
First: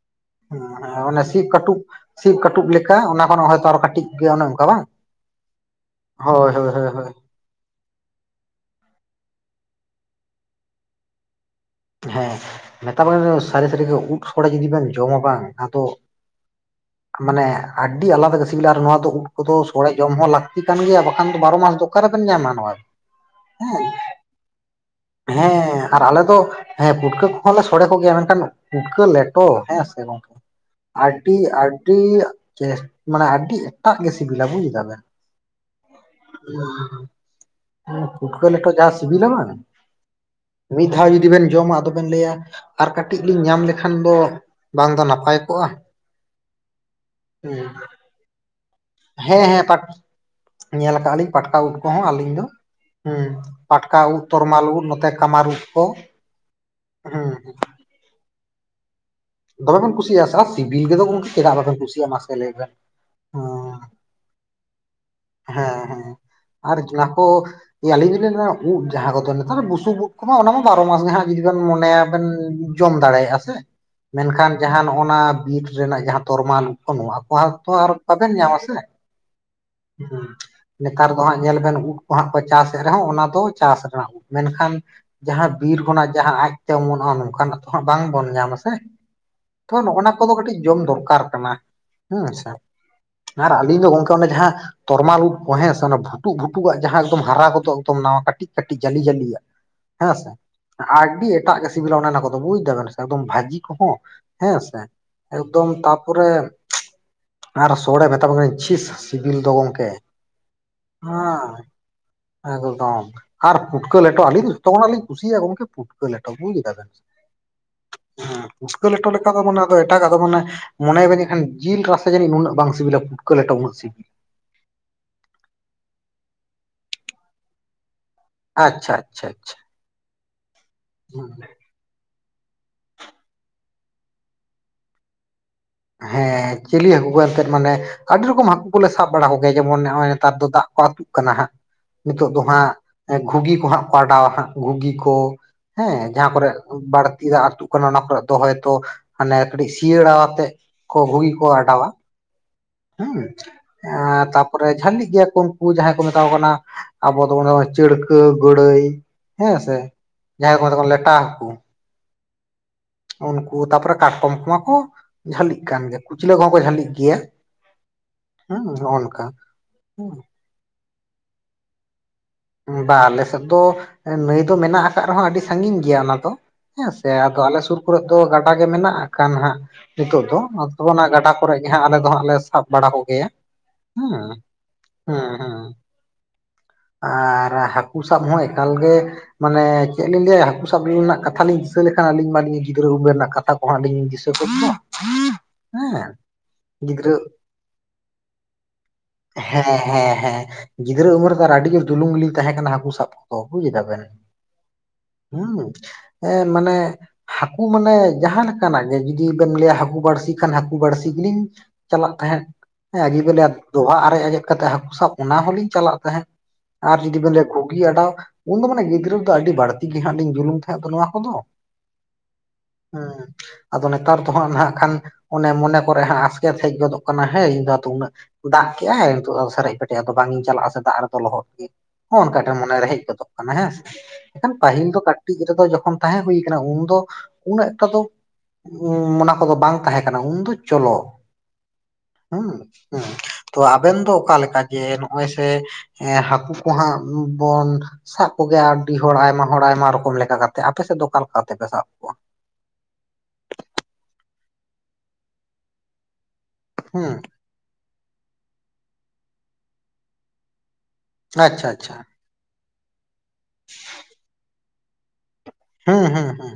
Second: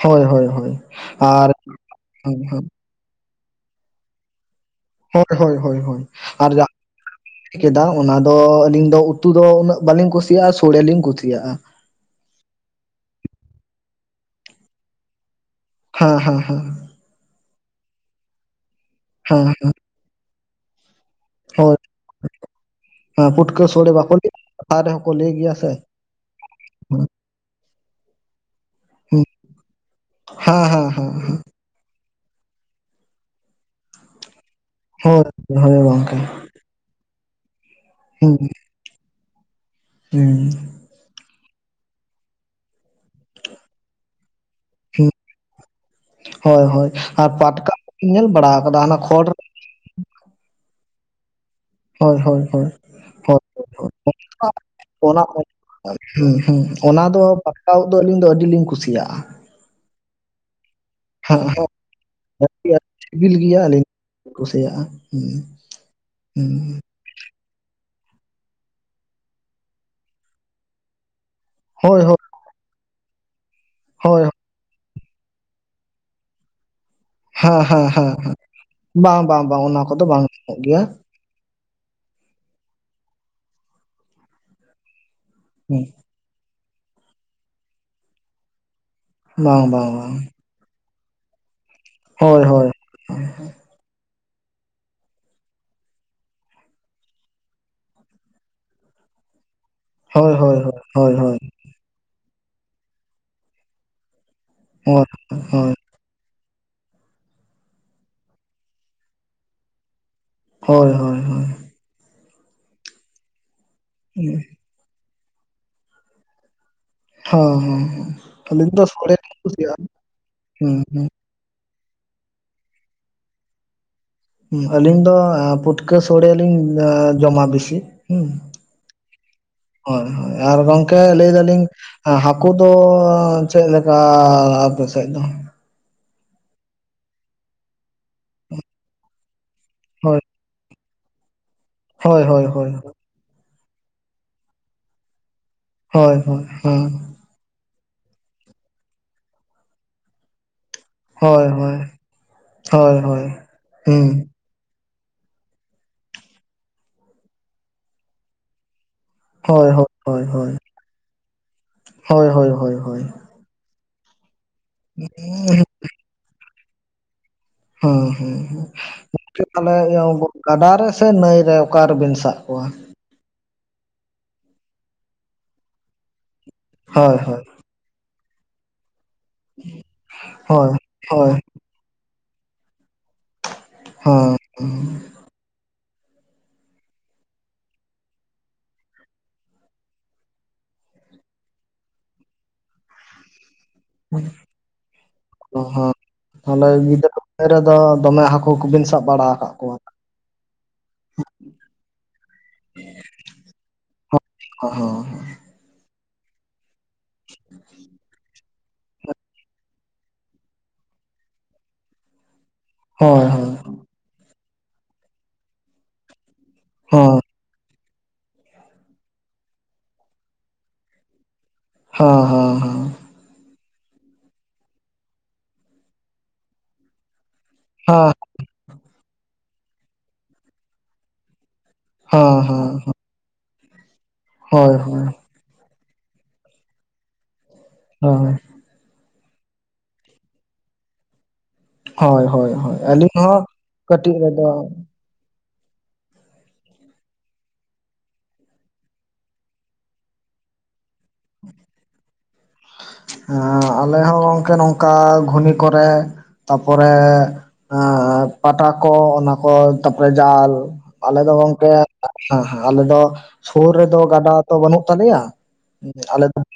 ᱦᱳᱭ ᱦᱳᱭ ᱦᱳᱭ ᱦᱸ ᱚᱱᱮ ᱟᱨ ᱥᱤᱠᱟᱴᱩᱵ ᱥᱤ ᱦᱳᱭ ᱠᱟᱹᱴᱩᱵ ᱞᱮᱠᱟ ᱞᱮᱠᱟ ᱚᱱᱟ ᱠᱷᱚᱱ ᱦᱚᱭ ᱛᱚ ᱟᱨ ᱠᱟᱹᱴᱤᱡ ᱜᱮ ᱚᱱᱮ ᱚᱱᱠᱟ ᱵᱟᱝ? ᱳᱫᱽ ᱦᱳᱭ ᱦᱳᱭ ᱦᱳᱭ ᱟᱨ ᱡᱟ ᱦᱳᱭ ᱦᱳᱭ ᱦᱳᱭ ᱠᱮᱫᱟ ᱚᱱᱟ ᱫᱚ ᱟᱹᱞᱤᱧ ᱫᱚ ᱩᱛᱩ ᱫᱚ ᱩᱱᱟᱹᱜ ᱵᱟᱹᱞᱤᱧ ᱠᱩᱥᱤᱭᱟᱜᱼᱟ ᱥᱚᱲᱮ ᱞᱤᱧ ᱠᱩᱥᱤᱭᱟᱜᱼᱟ᱾ ᱦᱮᱸ ᱢᱮᱛᱟ ᱵᱤᱱ ᱥᱟᱹᱨᱤ ᱥᱟᱹᱨᱤᱜᱮ ᱩᱫ ᱥᱚᱲᱟ ᱡᱩᱫᱤ ᱵᱮᱱ ᱡᱚᱢᱟ ᱵᱟᱝ ᱟᱫᱚ ᱦᱮᱸ ᱦᱮᱸ ᱦᱮᱸ ᱢᱟᱱᱮ ᱟᱹᱰᱤ ᱟᱞᱟᱫᱟ ᱜᱮ ᱥᱤᱵᱤᱞᱟ ᱟᱨ ᱱᱚᱣᱟ ᱫᱚ ᱩᱫ ᱦᱮᱸ ᱠᱚᱫᱚ ᱦᱮᱸ ᱥᱚᱲᱮ ᱡᱚᱢ ᱦᱚᱸ ᱞᱟᱹᱠᱛᱤ ᱼᱛᱤ ᱠᱟᱱ ᱜᱮᱭᱟ ᱵᱟᱠᱷᱟᱱ ᱫᱚ ᱵᱟᱨᱚ ᱢᱟᱥ ᱦᱳᱭ ᱫᱚ ᱚᱠᱟ ᱨᱮᱵᱮᱱ ᱧᱟᱢᱟ ᱱᱚᱣᱟ ᱦᱮᱸ ᱯᱩᱴᱠᱟᱹ ᱥᱳᱲᱮ ᱵᱟᱠᱚ [UNINTELLIGIBLE] ᱦᱮᱸ ᱥᱮ ᱟᱨ ᱟᱞᱮ ᱫᱚ ᱦᱮᱸ ᱦᱩᱸ ᱯᱩᱴᱠᱟᱹ ᱠᱚᱦᱚᱸ ᱞᱮ ᱥᱚᱲᱮ ᱠᱚᱜᱮᱭᱟ ᱢᱮᱱᱠᱷᱟᱱ ᱯᱩᱴᱠᱟᱹ ᱦᱩᱸ ᱞᱮᱴᱚ ᱦᱮᱸ ᱥᱮ ᱜᱚᱢᱠᱮ ᱦᱮᱸ ᱦᱮᱸ ᱦᱮᱸ ᱟᱹᱰᱤ ᱦᱮᱸ ᱟᱹᱰᱤ ᱢᱟᱱᱮ ᱟᱹᱰᱤ ᱮᱴᱟᱜ ᱜᱮ ᱥᱤᱵᱤᱞᱟ ᱵᱩᱡ ᱫᱟ ᱦᱳᱭ ᱦᱳᱭ ᱜᱚᱝᱠᱮ ᱯᱩᱴᱠᱟᱹ ᱞᱮᱴᱚ ᱡᱟ ᱥᱤᱵᱤᱞᱟ ᱵᱟᱝ ᱦᱮᱸ ᱢᱤᱫ ᱫᱷᱟᱣ ᱡᱩᱫᱤ ᱵᱮᱱ ᱡᱚᱢᱟ ᱟᱫᱚᱵᱮᱱ ᱞᱟᱹᱭ-ᱟ ᱟᱨ ᱠᱟᱹᱴᱤᱡ ᱞᱤᱧ ᱧᱟᱢ ᱞᱮᱠᱷᱟᱱ ᱫᱚ, ᱵᱟᱝ ᱫᱚ ᱱᱟᱯᱟᱭ ᱠᱚᱜᱼᱟ ᱦᱳᱭ ᱦᱳᱭ ᱟᱨ ᱯᱟᱴᱠᱟ ᱳᱫᱽ ᱧᱮᱞ ᱵᱟᱲᱟ ᱟᱠᱟᱫᱟ? ᱚᱱᱟ ᱦᱮᱸ ᱦᱮᱸ ᱧᱮᱞ ᱟᱠᱟᱜ ᱞᱤᱧ ᱯᱟᱴᱠᱟ ᱩᱫ ᱠᱚᱦᱚᱸ ᱦᱳᱭ ᱟᱹᱞᱤᱧ ᱦᱳᱭ ᱫᱚ ᱦᱳᱭ ᱦᱮᱸ ᱦᱳᱭ ᱯᱟᱴᱠᱟ ᱩᱫ, ᱛᱚᱨᱢᱟᱞ ᱩᱫ ᱱᱚᱛᱮ ᱚᱱᱟ ᱠᱟᱢᱟᱨ ᱩᱫ ᱠᱚ ᱦᱩᱸ ᱚᱱᱟ ᱫᱚ ᱦᱮᱸ ᱯᱟᱴᱠᱟ ᱩᱫ ᱫᱚ ᱟᱞᱤᱧ ᱫᱚ ᱟᱹᱰᱤ ᱞᱤᱧ ᱠᱩᱥᱤᱭᱟᱜᱼᱟ ᱫᱚᱢᱮ ᱵᱮᱱ ᱠᱩᱥᱤᱭᱟᱜᱼᱟ ᱥᱮ ᱥᱤᱵᱤᱞ ᱜᱮᱫᱚ ᱦᱮᱸ ᱪᱮᱫᱟᱜ ᱦᱮᱸ ᱵᱟᱵᱮᱱ ᱠᱩᱥᱤᱭᱟᱜᱼᱟ ᱢᱟᱥᱮ ᱞᱟᱹᱭ ᱟᱹᱰᱤ ᱵᱮᱱ? ᱟᱹᱰᱤ ᱥᱤᱵᱤᱞ ᱦᱚ ᱜᱮᱭᱟ ᱟᱹᱞᱤᱧ ᱠᱩᱥᱤᱭᱟᱜᱼᱟ ᱦᱩᱸ ᱦᱮᱸ ᱦᱮᱸ ᱟᱨ ᱦᱩᱸ ᱚᱱᱟ ᱠᱚ ᱟᱞᱤᱧ ᱫᱚᱞᱤᱧ ᱢᱮᱱᱟ ᱩᱫ ᱡᱟᱦᱟᱸ ᱠᱚᱫᱚ ᱱᱮᱛᱟᱨ ᱵᱩᱥᱩᱵ ᱩᱫ ᱠᱚᱢᱟ ᱚᱱᱟ ᱢᱟ ᱵᱟᱨᱚ ᱢᱟᱥ ᱜᱮ ᱡᱩᱫᱤ ᱵᱮᱱ ᱦᱳᱭ ᱢᱚᱱᱮᱭᱟ ᱦᱳᱭ ᱵᱮᱱ ᱡᱚᱢ ᱫᱟᱲᱮᱭᱟᱜᱼᱟ ᱥᱮ ᱦᱳᱭ ᱢᱮᱱᱠᱷᱟᱱ ᱡᱟᱦᱟᱸ ᱱᱚᱜᱼᱱᱟ ᱵᱤᱨ ᱨᱮᱱᱟᱜ ᱡᱟᱦᱟᱸ ᱛᱚᱨᱢᱟᱞ ᱩᱫ ᱠᱚ ᱱᱚᱣᱟ ᱠᱚ ᱱᱚᱣᱟ ᱦᱮᱸ ᱚᱱᱟ ᱛᱚ ᱦᱮᱸ ᱟᱨ ᱦᱮᱸ ᱵᱟᱵᱮᱱ ᱧᱟᱢᱟ ᱥᱮ ᱵᱟᱝ ᱵᱟᱝ ᱵᱟᱝ ᱚᱱᱟ ᱠᱚᱫᱚ ᱵᱟᱝ ᱧᱟᱢᱚᱜ ᱜᱮᱭᱟ ᱱᱮᱛᱟᱨ ᱦᱟᱸᱜ ᱧᱮᱞ ᱵᱮᱱ ᱩᱫ ᱠᱚ ᱦᱟᱸᱜ ᱠᱚ ᱪᱟᱥᱮᱫ ᱨᱮᱦᱚᱸ ᱚᱱᱟ ᱫᱚ ᱪᱟᱥ ᱨᱮᱱᱟᱜ ᱩᱫ ᱢᱮᱱᱠᱷᱟᱱ ᱡᱟᱦᱟᱸ ᱵᱤᱨ ᱦᱩᱸ ᱠᱷᱚᱱᱟᱜ ᱡᱟᱦᱟᱸ ᱟᱡ ᱛᱮ ᱚᱢᱚᱱᱚᱜᱼᱟ ᱱᱚᱝᱠᱟᱱᱟᱜ ᱛᱚ ᱦᱟᱜ ᱵᱟᱝᱵᱚᱱ ᱧᱟᱢᱟ ᱥᱮ ᱵᱟᱝ ᱛᱚ ᱵᱟᱝ ᱱᱚᱜᱼ ᱵᱟᱝ ᱱᱚᱣᱟ ᱠᱚᱫᱚ ᱠᱟᱹᱴᱤᱡ ᱡᱚᱢ ᱫᱚᱨᱠᱟᱨ ᱠᱟᱱᱟ ᱦᱳᱭ ᱦᱮᱸᱥᱮ ᱦᱳᱭ ᱟᱨ ᱟᱹᱞᱤᱧ ᱫᱚ ᱜᱚᱝᱠᱮ ᱚᱱᱮ ᱡᱟᱦᱟᱸ ᱛᱚᱨᱢᱟᱞ ᱩᱫ ᱠᱚ ᱦᱮᱸᱥᱮ ᱚᱱᱟ ᱵᱷᱩᱴᱩᱩᱜ ᱵᱷᱩᱴᱩᱜ ᱟᱜ ᱡᱟᱦᱟᱸ ᱫᱚ ᱦᱟᱨᱟ ᱠᱚᱫᱚ ᱱᱟᱣᱟ ᱠᱟᱹᱴᱤᱡ ᱠᱟᱹᱴᱤᱡ ᱡᱟᱹᱞᱤ ᱡᱟᱹᱞᱤ ᱦᱳᱭ ᱦᱳᱭ ᱦᱳᱭ ᱦᱳᱭ ᱮᱴᱟᱜ ᱜᱮ ᱥᱤᱵᱤᱞᱟ ᱚᱱᱮ ᱚᱱᱟ ᱠᱚᱫᱚ ᱵᱩᱡ ᱫᱟᱵᱮᱱ ᱮ ᱵᱷᱡᱤ ᱠᱚᱦᱚᱸ ᱦᱮᱸᱥᱮ ᱦᱳᱭ ᱮᱠᱫᱚᱢ ᱛᱟᱨᱯᱚᱨᱮ ᱟᱨ ᱥᱳᱲᱮ ᱢᱮᱛᱟᱢ ᱠᱟᱱᱟᱹᱧ ᱪᱷᱤᱥ ᱥᱤᱵᱤᱞ ᱫᱚ ᱜᱚᱢᱠᱮ ᱦᱳᱭ ᱦᱳᱭ ᱦᱳᱭ ᱦᱮᱸ ᱮᱠᱫᱚᱢ ᱟᱨ ᱯᱷᱩᱴᱠᱟᱹ ᱞᱮᱴᱚ ᱟᱹᱞᱤᱧ ᱫᱚ ᱛᱚᱠᱷᱚᱱᱟᱜ ᱞᱤᱧ ᱠᱩᱥᱤᱭᱟᱜᱼᱟ ᱜᱚᱢᱠᱮ ᱯᱩᱴᱠᱟᱹ ᱞᱮᱴᱚ ᱵᱩᱡᱫᱟᱵᱮ ᱦ ᱦᱮᱸ ᱯᱩᱴᱠᱟᱹ ᱞᱮᱴᱚ ᱞᱮᱠᱟ ᱫᱚ ᱢᱟᱱᱮ ᱟᱫᱚ ᱮᱴᱟᱜᱟᱜ ᱫᱚ ᱢᱟᱱᱮ ᱦᱩᱸ ᱢᱚᱱᱮᱵᱟᱹᱱᱤᱡᱠᱷᱟᱱ ᱡᱤᱞ ᱨᱟᱥᱮ ᱡᱟᱹᱱᱤᱡ ᱩᱱᱟᱹᱜ ᱵᱟᱝ ᱥᱤᱵᱤᱞᱟ ᱯᱩᱴᱠᱟᱹ ᱞᱮᱴᱚ ᱩᱱᱟᱹᱜ ᱥᱤᱵᱤᱞ ᱟᱞᱤᱧ ᱫᱚ ᱯᱩᱴᱠᱟᱹ ᱥᱚᱲᱮ ᱞᱤᱧ ᱡᱚᱢᱟ ᱵᱮᱥᱤ ᱦᱩᱸ ᱟᱪᱪᱷᱟ ᱟᱪᱪᱷᱟ ᱟᱪᱪᱷᱟ ᱦᱳᱭ ᱦᱳᱭ ᱟᱨ ᱜᱚᱝᱠᱮ ᱦᱩᱸ ᱞᱟᱹᱭ ᱫᱟᱞᱤᱧ ᱦᱟᱹᱠᱩ ᱫᱚ ᱪᱮᱫ ᱞᱮᱠᱟ ᱟᱯᱮ ᱥᱮᱫ ᱫᱚ ᱦᱮᱸ ᱪᱤᱞᱤ ᱦᱟᱹᱠᱩ ᱠᱚ ᱮᱱᱛᱮᱫ ᱢᱟᱱᱮ ᱟᱹᱰᱤ ᱨᱚᱠᱚᱢ ᱦᱟᱹᱠᱩ ᱠᱚᱞᱮ ᱥᱟᱵ ᱵᱟᱲᱟ ᱠᱚᱜᱮᱭᱟ ᱡᱮᱢᱚᱱ ᱱᱚᱜᱼᱚᱭ ᱦᱳᱭ ᱱᱮᱛᱟᱨ ᱫᱚ ᱫᱟᱜ ᱟᱹᱛᱩᱜ ᱠᱟᱱᱟ ᱦᱟᱸᱜ ᱦᱳᱭ ᱱᱤᱛᱚᱜ ᱫᱚ ᱦᱳᱭ ᱦᱳᱭ ᱦᱟᱸᱜ ᱜᱷᱩᱜᱤ ᱠᱚ ᱦᱟᱸᱜ ᱠᱚ ᱚᱰᱟᱣᱟ ᱦᱟᱸᱜ ᱜᱷᱩᱜᱤ ᱠᱚ ᱦᱮᱸ ᱦᱳᱭ ᱡᱟᱦᱟᱸ ᱦᱳᱭ ᱠᱚᱨᱮ ᱦᱮᱸ ᱵᱟᱲ ᱛᱤ ᱫᱟᱜ ᱟᱹᱛᱩᱜ ᱠᱟᱱᱟ ᱚᱱᱟ ᱠᱚᱨᱮ ᱫᱚ ᱦᱚᱭᱛᱚ ᱢᱟᱱᱮ ᱠᱟᱹᱴᱤᱡ ᱥᱤᱭᱟᱹᱲᱟ ᱟᱛᱮᱫ ᱜᱩᱜᱤ ᱠᱚ ᱦᱳᱭ ᱦᱳᱭ ᱟᱰᱟᱣᱟ ᱦᱳᱭ ᱦᱮᱸ ᱦᱳᱭ ᱦᱩᱸ ᱛᱟ ᱯᱚᱨᱮ ᱡᱟᱹᱞᱤᱜ ᱜᱮᱭᱟ ᱠᱚ ᱩᱱᱠᱩ ᱡᱟᱦᱟᱸᱭ ᱠᱚ ᱢᱮᱛᱟ ᱠᱚ ᱠᱟᱱᱟ ᱟᱵᱚ ᱫᱚᱵᱚᱱ ᱪᱟᱹᱲᱠᱟᱹ ᱜᱟᱹᱲᱟᱹᱭ ᱦᱮᱸ ᱦᱳᱭ ᱥᱮ ᱦᱳᱭ ᱦᱳᱭ ᱦᱳᱭ ᱡᱟᱦᱟᱸᱭ ᱠᱚ ᱢᱮᱛᱟ ᱠᱚ ᱞᱮᱴᱟ ᱦᱟᱹᱠᱩ ᱦᱳᱭ ᱦᱳᱭ ᱦᱳᱭ ᱦᱳᱭ ᱩᱱᱠᱩ ᱛᱟᱯᱚᱨᱮ ᱠᱟᱴᱠᱚᱢ ᱠᱚᱢᱟ ᱠᱚ ᱡᱷᱟᱹᱞᱤᱜ ᱠᱟᱱ ᱜᱮᱭᱟ ᱠᱩᱪᱞᱟᱹ ᱠᱚᱦᱚᱸ ᱠᱚ ᱡᱷᱟᱹᱞᱤᱜ ᱜᱮᱭᱟ ᱦᱮᱸ ᱦᱮᱸ ᱦᱮᱸ ᱱᱚᱜᱼᱚ ᱱᱚᱝᱠᱟ ᱜᱚᱝᱠᱮ ᱛᱟᱦᱞᱮ ᱜᱟᱰᱟ ᱨᱮ ᱥᱮ ᱱᱟᱹᱭ ᱨᱮ ᱚᱠᱟᱨ ᱨᱮᱵᱤᱱ ᱥᱟᱵ ᱠᱚᱣᱟ? ᱵᱟ ᱟᱞᱮ ᱥᱮᱫ ᱫᱚ ᱱᱟᱹᱭ ᱫᱚ ᱢᱮᱱᱟᱜ ᱟᱠᱟᱫ ᱨᱮᱦᱚᱸ ᱟᱹᱰᱤ ᱥᱟᱺᱟᱹᱜᱤᱧ ᱜᱮᱭᱟ ᱚᱱᱟ ᱫᱚ ᱦᱮᱸ ᱥᱮ ᱦᱳᱭ ᱟᱫᱚ ᱦᱳᱭ ᱟᱞᱮ ᱥᱩᱨ ᱠᱚᱨᱮ ᱫᱚ ᱜᱟᱰᱟ ᱜᱮ ᱢᱮᱱᱟᱜ ᱠᱷᱟᱱ ᱦᱟᱸᱜ ᱱᱤᱛᱚᱜ ᱫᱚ ᱦᱳᱭ ᱟᱫᱚ ᱜᱟᱰᱟ ᱦᱳᱭ ᱠᱚᱨᱮᱜ ᱡᱟᱦᱟᱸ ᱟᱞᱮ ᱫᱚ ᱦᱟᱸᱜ ᱞᱮ ᱥᱟᱵ ᱵᱟᱲᱟ ᱠᱚᱜᱮᱭᱟ ᱦᱮᱸ, ᱦᱮᱸ ᱦᱮᱸ ᱟᱨ ᱦᱟᱹᱠᱩ ᱥᱟᱵ ᱦᱚᱸ ᱮᱠᱟᱞ ᱜᱮ ᱢᱟᱱᱮ ᱪᱮᱫ ᱞᱤᱧ ᱞᱟᱹᱭᱟ ᱦᱟᱹᱠᱩ ᱥᱟᱵ ᱨᱮᱱᱟᱜ ᱠᱟᱛᱷᱟ ᱞᱤᱧ ᱫᱤᱥᱟᱹ ᱞᱮᱠᱷᱟᱱ ᱟᱹᱞᱤᱧ ᱢᱟ [INAUDIBLE] ᱜᱤᱫᱽᱨᱟᱹ ᱩᱢᱮᱨ ᱨᱮᱱᱟᱜ ᱠᱟᱛᱷᱟ [UNINTELLIGIBLE] ᱫᱤᱥᱟᱹ ᱛᱳᱫ ᱠᱚᱣᱟ ᱦᱮᱸ ᱛᱟᱦᱚᱞᱮ ᱜᱤᱫᱽᱨᱟᱹ, ᱩᱢᱮᱨ ᱨᱮᱫᱚ ᱫᱚᱢᱮ ᱦᱟᱹᱠᱩ ᱠᱚᱵᱤᱱ ᱥᱟᱵ ᱵᱟᱲᱟ ᱟᱠᱟᱫ ᱠᱚᱣᱟ? ᱦᱮᱸ ᱦᱮᱸ ᱦᱮᱸ ᱜᱤᱫᱽᱨᱟᱹ ᱩᱢᱮᱨ ᱟᱹᱰᱤ ᱡᱳᱨ ᱫᱩᱞᱩᱝ ᱜᱤᱞᱤᱧ ᱛᱟᱦᱮᱸ ᱠᱟᱱᱟ, ᱦᱟᱹᱠᱩ ᱥᱟᱵ ᱠᱚ ᱵᱩᱡᱽ ᱫᱟᱵᱮᱱ ᱦᱚᱸ ᱦᱚᱸ ᱦᱩᱸ ᱮ ᱢᱟᱱᱮ ᱦᱟᱹᱠᱩ ᱢᱟᱱᱮ ᱡᱟᱦᱟᱸ [UNINTELLIGIBLE] ᱠᱟᱱᱟᱜ ᱜᱮ ᱡᱩᱫᱤ ᱵᱮᱢ ᱞᱟᱹᱭᱟ ᱦᱟᱹᱠᱩ ᱵᱟᱹᱲᱥᱤ ᱠᱷᱟᱱ ᱦᱟᱹᱠᱩ ᱵᱟᱹᱲᱥᱤ ᱜᱮᱞᱤᱧ ᱪᱟᱞᱟᱜ ᱛᱟᱦᱮᱸᱫ ᱮᱸ ᱦᱳᱭ ᱦᱳᱭ [INAUDIBLE] ᱫᱚᱦᱟᱜ ᱟᱨᱮᱡ ᱟᱡᱮᱫ ᱠᱟᱛᱮᱜ ᱦᱟᱠᱩ ᱥᱟᱵ ᱚᱱᱟ ᱦᱚᱞᱤᱧ ᱪᱟᱞᱟᱜ ᱛᱟᱦᱮᱸᱜ ᱟᱨ ᱡᱩᱫᱤ ᱦᱚᱸ ᱵᱮᱱ ᱞᱟᱹᱭᱟ ᱜᱷᱩ [UNINTELLIGIBLE] ᱮᱰᱟᱣ ᱩᱱ ᱫᱚ ᱢᱟᱱᱮ ᱜᱤᱫᱽᱨᱟᱹ ᱫᱚ ᱟᱹᱰᱤ ᱵᱟᱹᱲᱛᱤ ᱜᱮ ᱦᱟᱸᱜ ᱞᱤᱧ ᱡᱩᱞᱩᱢ ᱛᱟᱦᱮᱸᱫ ᱱᱚᱣᱟ ᱠᱚᱫᱚ ᱦᱮᱸ ᱦᱮᱸ ᱦᱮᱸ ᱟᱫᱚ ᱱᱮᱛᱟᱨ ᱫᱚ ᱦᱟᱸᱜ ᱱᱟᱜ ᱠᱷᱟᱱ ᱚᱱᱮ ᱢᱚᱱᱮ ᱠᱚᱨᱮ ᱦᱟᱸᱜ ᱟᱥᱠᱮᱛ ᱦᱮᱡ ᱜᱚᱫᱚᱜ ᱠᱟᱱᱟ ᱦᱮᱭ ᱦᱮᱸ ᱩᱱᱟᱹᱜ ᱫᱟᱜ ᱠᱮᱜᱼᱟᱭ ᱱᱤᱛᱚᱜ ᱥᱮᱨᱮᱡ ᱯᱮᱴᱮᱡ ᱟᱫᱚ ᱵᱟᱝ ᱤᱧ ᱪᱟᱞᱟᱜᱼᱟ ᱥᱮ ᱫᱟᱜ ᱨᱮᱫᱚ ᱞᱚᱦᱚᱫ ᱜᱮ ᱦᱚᱸ ᱚᱱᱠᱟ ᱦᱮᱸ ᱴᱷᱮᱱ ᱦᱮᱸ ᱢᱚᱱᱮᱨᱮ ᱦᱮᱡ ᱜᱚᱫᱚᱜ ᱠᱟᱱᱟ, ᱦᱮᱸ ᱥᱮ ᱮᱱᱠᱷᱟᱱ ᱦᱳᱭ ᱯᱟᱹᱦᱤᱞ ᱫᱚ ᱦᱳᱭ [UNINTELLIGIBLE] ᱴᱤᱢ ᱨᱮᱫᱚ ᱡᱚᱠᱷᱚᱱ ᱛᱟᱦᱮᱸ ᱦᱩᱭ ᱠᱟᱱᱟ ᱩᱱ ᱫᱚ ᱩᱱᱟᱹᱜ ᱮᱠᱴᱟ ᱫᱚ ᱦᱳᱭ ᱚᱱᱟ ᱠᱚᱫᱚ ᱵᱟᱝ ᱛᱟᱦᱮᱸ ᱠᱟᱱᱟ ᱩᱱᱫᱚ ᱪᱚᱞᱚ ᱦᱳᱭ ᱦᱮᱸ ᱦᱳᱭ ᱦᱳᱭ ᱦᱮᱸ ᱟᱹᱞᱤᱧ ᱦᱚᱸ ᱛᱚ ᱟᱵᱮᱱ ᱫᱚ ᱠᱟᱹᱴᱤᱡ ᱚᱠᱟ ᱨᱮᱫᱚ ᱞᱮᱠᱟ ᱡᱮ ᱱᱚᱜᱼᱚᱭ ᱥᱮ ᱦᱮᱸ ᱦᱟᱹᱠᱩ ᱠᱚ ᱦᱟᱜ ᱵᱚᱱ ᱥᱟᱵ ᱠᱚᱜᱮᱭᱟ ᱟᱹᱰᱤ ᱦᱚᱲ ᱟᱭᱢᱟ ᱦᱚᱲ ᱟᱭᱢᱟ ᱨᱚᱠᱚᱢ ᱞᱮᱠᱟ ᱠᱟᱛᱮᱜ ᱟᱯᱮ ᱥᱮᱫ ᱫᱚ ᱚᱠᱟ ᱠᱟᱛᱮᱜ ᱯᱮ ᱥᱟᱵ ᱠᱚᱣᱟ ᱮᱸ ᱟᱞᱮ ᱦᱚᱸ ᱜᱚᱝᱠᱮ ᱱᱚᱝᱠᱟ ᱜᱷᱩᱱᱤ ᱠᱚᱨᱮ ᱛᱟᱯᱚᱨᱮ ᱦᱩᱸ ᱯᱟᱴᱟ ᱠᱚ ᱚᱱᱟ ᱠᱚ ᱛᱟᱯᱚᱨᱮ ᱡᱟᱞ ᱟᱞᱮ ᱫᱚ ᱟᱪᱪᱷᱟ ᱜᱚᱝᱠᱮ ᱟᱪᱪᱷᱟ ᱦᱮᱸ ᱦᱮᱸ ᱟᱞᱮ ᱫᱚ ᱥᱩᱨ ᱨᱮᱫᱚ ᱜᱟᱰᱟ ᱛᱚ ᱵᱟᱹᱱᱩᱜ ᱛᱟᱞᱮᱭᱟ ᱦᱩᱸ ᱦᱩᱸ ᱟᱞᱮ ᱫᱚ ᱦᱩᱸ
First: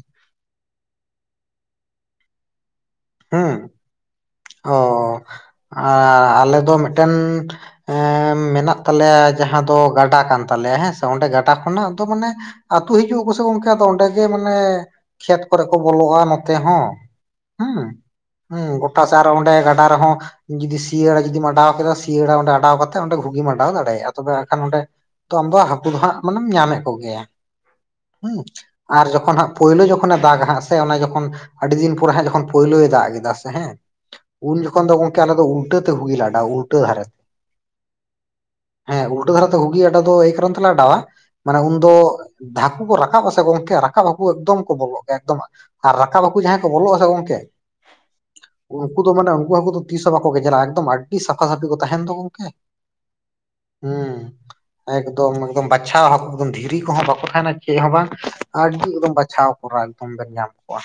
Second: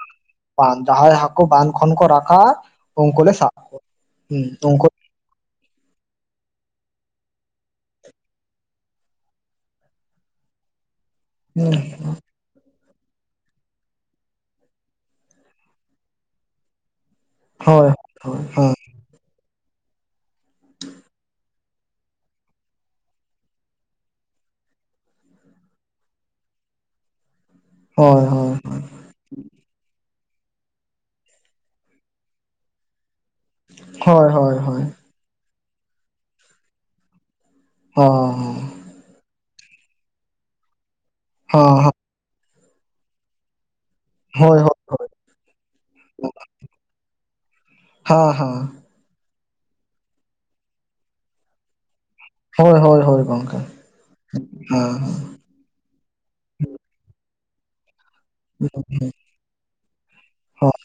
ᱡᱟᱦᱟᱸᱭ ᱦᱟᱠᱳ ᱵᱟᱸᱫᱷ ᱠᱷᱚᱱ ᱠᱚ ᱨᱟᱠᱟᱜᱼᱟ ᱩᱱᱠᱩ ᱞᱮ ᱥᱟᱵ ᱦᱩᱸ ᱠᱚᱣᱟ ᱚ ᱟ ᱟᱞᱮ ᱫᱚ ᱢᱮᱫᱴᱮᱱ ᱮᱸ ᱢᱮᱱᱟᱜ ᱛᱟᱞᱮᱭᱟ ᱡᱟᱦᱟᱸ ᱫᱚ ᱜᱟᱰᱟ ᱠᱟᱱ ᱛᱟᱞᱮᱭᱟ ᱦᱮᱸ ᱥᱮ ᱚᱸᱰᱮ ᱜᱟᱰᱟ ᱦᱩᱸ ᱠᱷᱚᱱᱟᱜ ᱫᱚ ᱢᱟᱱᱮ ᱟᱹᱛᱩ ᱦᱤᱡᱩᱜ ᱟᱠᱚᱥᱮ ᱜᱚᱝᱠᱮ ᱟᱫᱚ ᱚᱸᱰᱮ ᱜᱮ ᱢᱟᱱᱮ ᱠᱷᱮᱛ ᱠᱚᱨᱮ ᱠᱚ ᱵᱚᱞᱚᱜᱼᱟ ᱱᱚᱛᱮ ᱦᱚᱸ ᱦᱮᱸ ᱦᱳᱭ ᱦᱳᱭ ᱦᱳᱭ ᱦᱮᱸ ᱜᱚᱴᱟ ᱥᱮᱜ ᱟᱨᱚ ᱚᱸᱰᱮ ᱜᱟᱰᱟ ᱨᱮᱦᱚᱸ ᱡᱩᱫᱤ ᱥᱤᱭᱟᱹᱲᱟ ᱡᱩᱫᱤᱢ ᱚᱰᱟᱣ ᱠᱮᱫᱟ ᱥᱤᱭᱟᱲᱟ ᱚᱸᱰᱮ ᱚᱰᱟᱣ ᱠᱟᱛᱮ ᱚᱸᱰᱮ ᱜᱷᱩᱜᱤᱢ ᱚᱰᱟᱣ ᱫᱟᱲᱮᱭᱟᱜᱼᱟ ᱛᱚᱵᱮ ᱟᱠᱷᱟᱱ ᱚᱸᱰᱮ ᱛᱚ ᱟᱢᱫᱚ ᱦᱟᱹᱠᱩ ᱫᱚ ᱦᱟᱸᱜ ᱢᱟᱱᱮᱢ ᱧᱟᱢᱮᱜ ᱠᱚᱜᱮᱭᱟ ᱦᱳᱭ ᱦᱮᱸ ᱦᱳᱭ ᱟᱨ ᱡᱚᱠᱷᱚᱱ ᱦᱟᱸᱜ ᱯᱳᱭᱞᱳ ᱡᱚᱠᱷᱚᱱᱮ ᱫᱟᱜᱟ ᱦᱟᱸᱜ ᱥᱮ ᱚᱱᱟ ᱡᱚᱠᱷᱚᱱ ᱟᱹᱰᱤ ᱫᱤᱱ ᱯᱚᱨᱮ ᱦᱟᱸᱜ ᱡᱚᱠᱷᱚᱱ ᱯᱳᱭᱞᱳᱭ ᱫᱟᱜ ᱠᱮᱫᱟ ᱦᱳᱭ [UNINTELLIGIBLE] ᱦᱳᱭ ᱩᱱ ᱦᱳᱭ ᱡᱚᱠᱷᱚᱱ ᱫᱚ ᱜᱚᱢᱠᱮ ᱟᱞᱮ ᱫᱚ ᱩᱞᱴᱟᱹ ᱛᱮ ᱜᱷᱩᱜᱤ ᱜᱮ ᱩᱞᱴᱟᱹ ᱫᱷᱟᱨᱮ ᱚ ᱦᱮᱸ ᱩᱞᱴᱟᱹ ᱫᱷᱟᱨᱟᱛᱮ ᱜᱷᱩᱜᱤ ᱟᱰᱟᱣ ᱫᱚ ᱮᱭ ᱠᱟᱨᱚᱱ ᱛᱮᱞᱮ ᱮᱰᱟᱣᱟ ᱢᱟᱱᱮ ᱦᱚᱸ ᱦᱚᱸ ᱩᱱᱫᱚ [UNINTELLIGIBLE] ᱠᱚ ᱨᱟᱠᱟᱵ ᱟᱥᱮ ᱜᱚᱝᱠᱮ [UNINTELLIGIBLE] ᱦᱟᱹᱠᱩ ᱮᱠᱫᱚᱢ ᱦᱳᱭ ᱠᱚ ᱦᱳᱭ ᱵᱚᱞᱚᱜ ᱦᱳᱭ ᱮᱠᱫᱚᱢ ᱨᱟᱠᱟᱵ ᱵᱟᱹᱠᱩ ᱡᱟᱦᱟᱸᱭ ᱠᱚ ᱵᱚᱞᱚᱜ ᱟᱥᱮ ᱜᱚᱝᱠᱮ ᱦᱮᱸ ᱦᱮᱸ ᱩᱱᱠᱩ ᱫᱚ ᱢᱟᱱᱮ ᱩᱱᱠᱩ ᱦᱟᱹᱠᱩ ᱫᱚ ᱛᱤᱥ ᱦᱚᱸ ᱵᱟᱠᱚ ᱜᱮᱡᱮᱞᱟ ᱮᱠᱫᱚᱢ ᱟᱹᱰᱤ ᱥᱟᱯᱷᱟ ᱥᱟᱹᱯᱷᱤ ᱠᱚ ᱛᱟᱦᱮᱱ ᱫᱚ ᱦᱳᱭ ᱦᱳᱭ ᱦᱳᱭ ᱜᱚᱢᱠᱮ ᱦᱩᱸ ᱦᱮᱸ ᱮᱠᱫᱚᱢ ᱵᱟᱪᱷᱟᱣ [INAUDIBLE] ᱫᱷᱤᱨᱤ ᱠᱚᱦᱚᱸ ᱵᱟᱠᱚ ᱛᱟᱦᱮᱱᱟ ᱪᱮᱫ ᱦᱚᱸ ᱵᱟᱝ ᱟᱹᱰᱤ ᱮᱠᱫᱚᱢ ᱵᱟᱪᱷᱟᱣ ᱠᱚᱨᱟ ᱮᱠᱫᱚᱢ ᱵᱮᱱ ᱧᱟᱢ ᱦᱮᱸ ᱠᱚᱣᱟ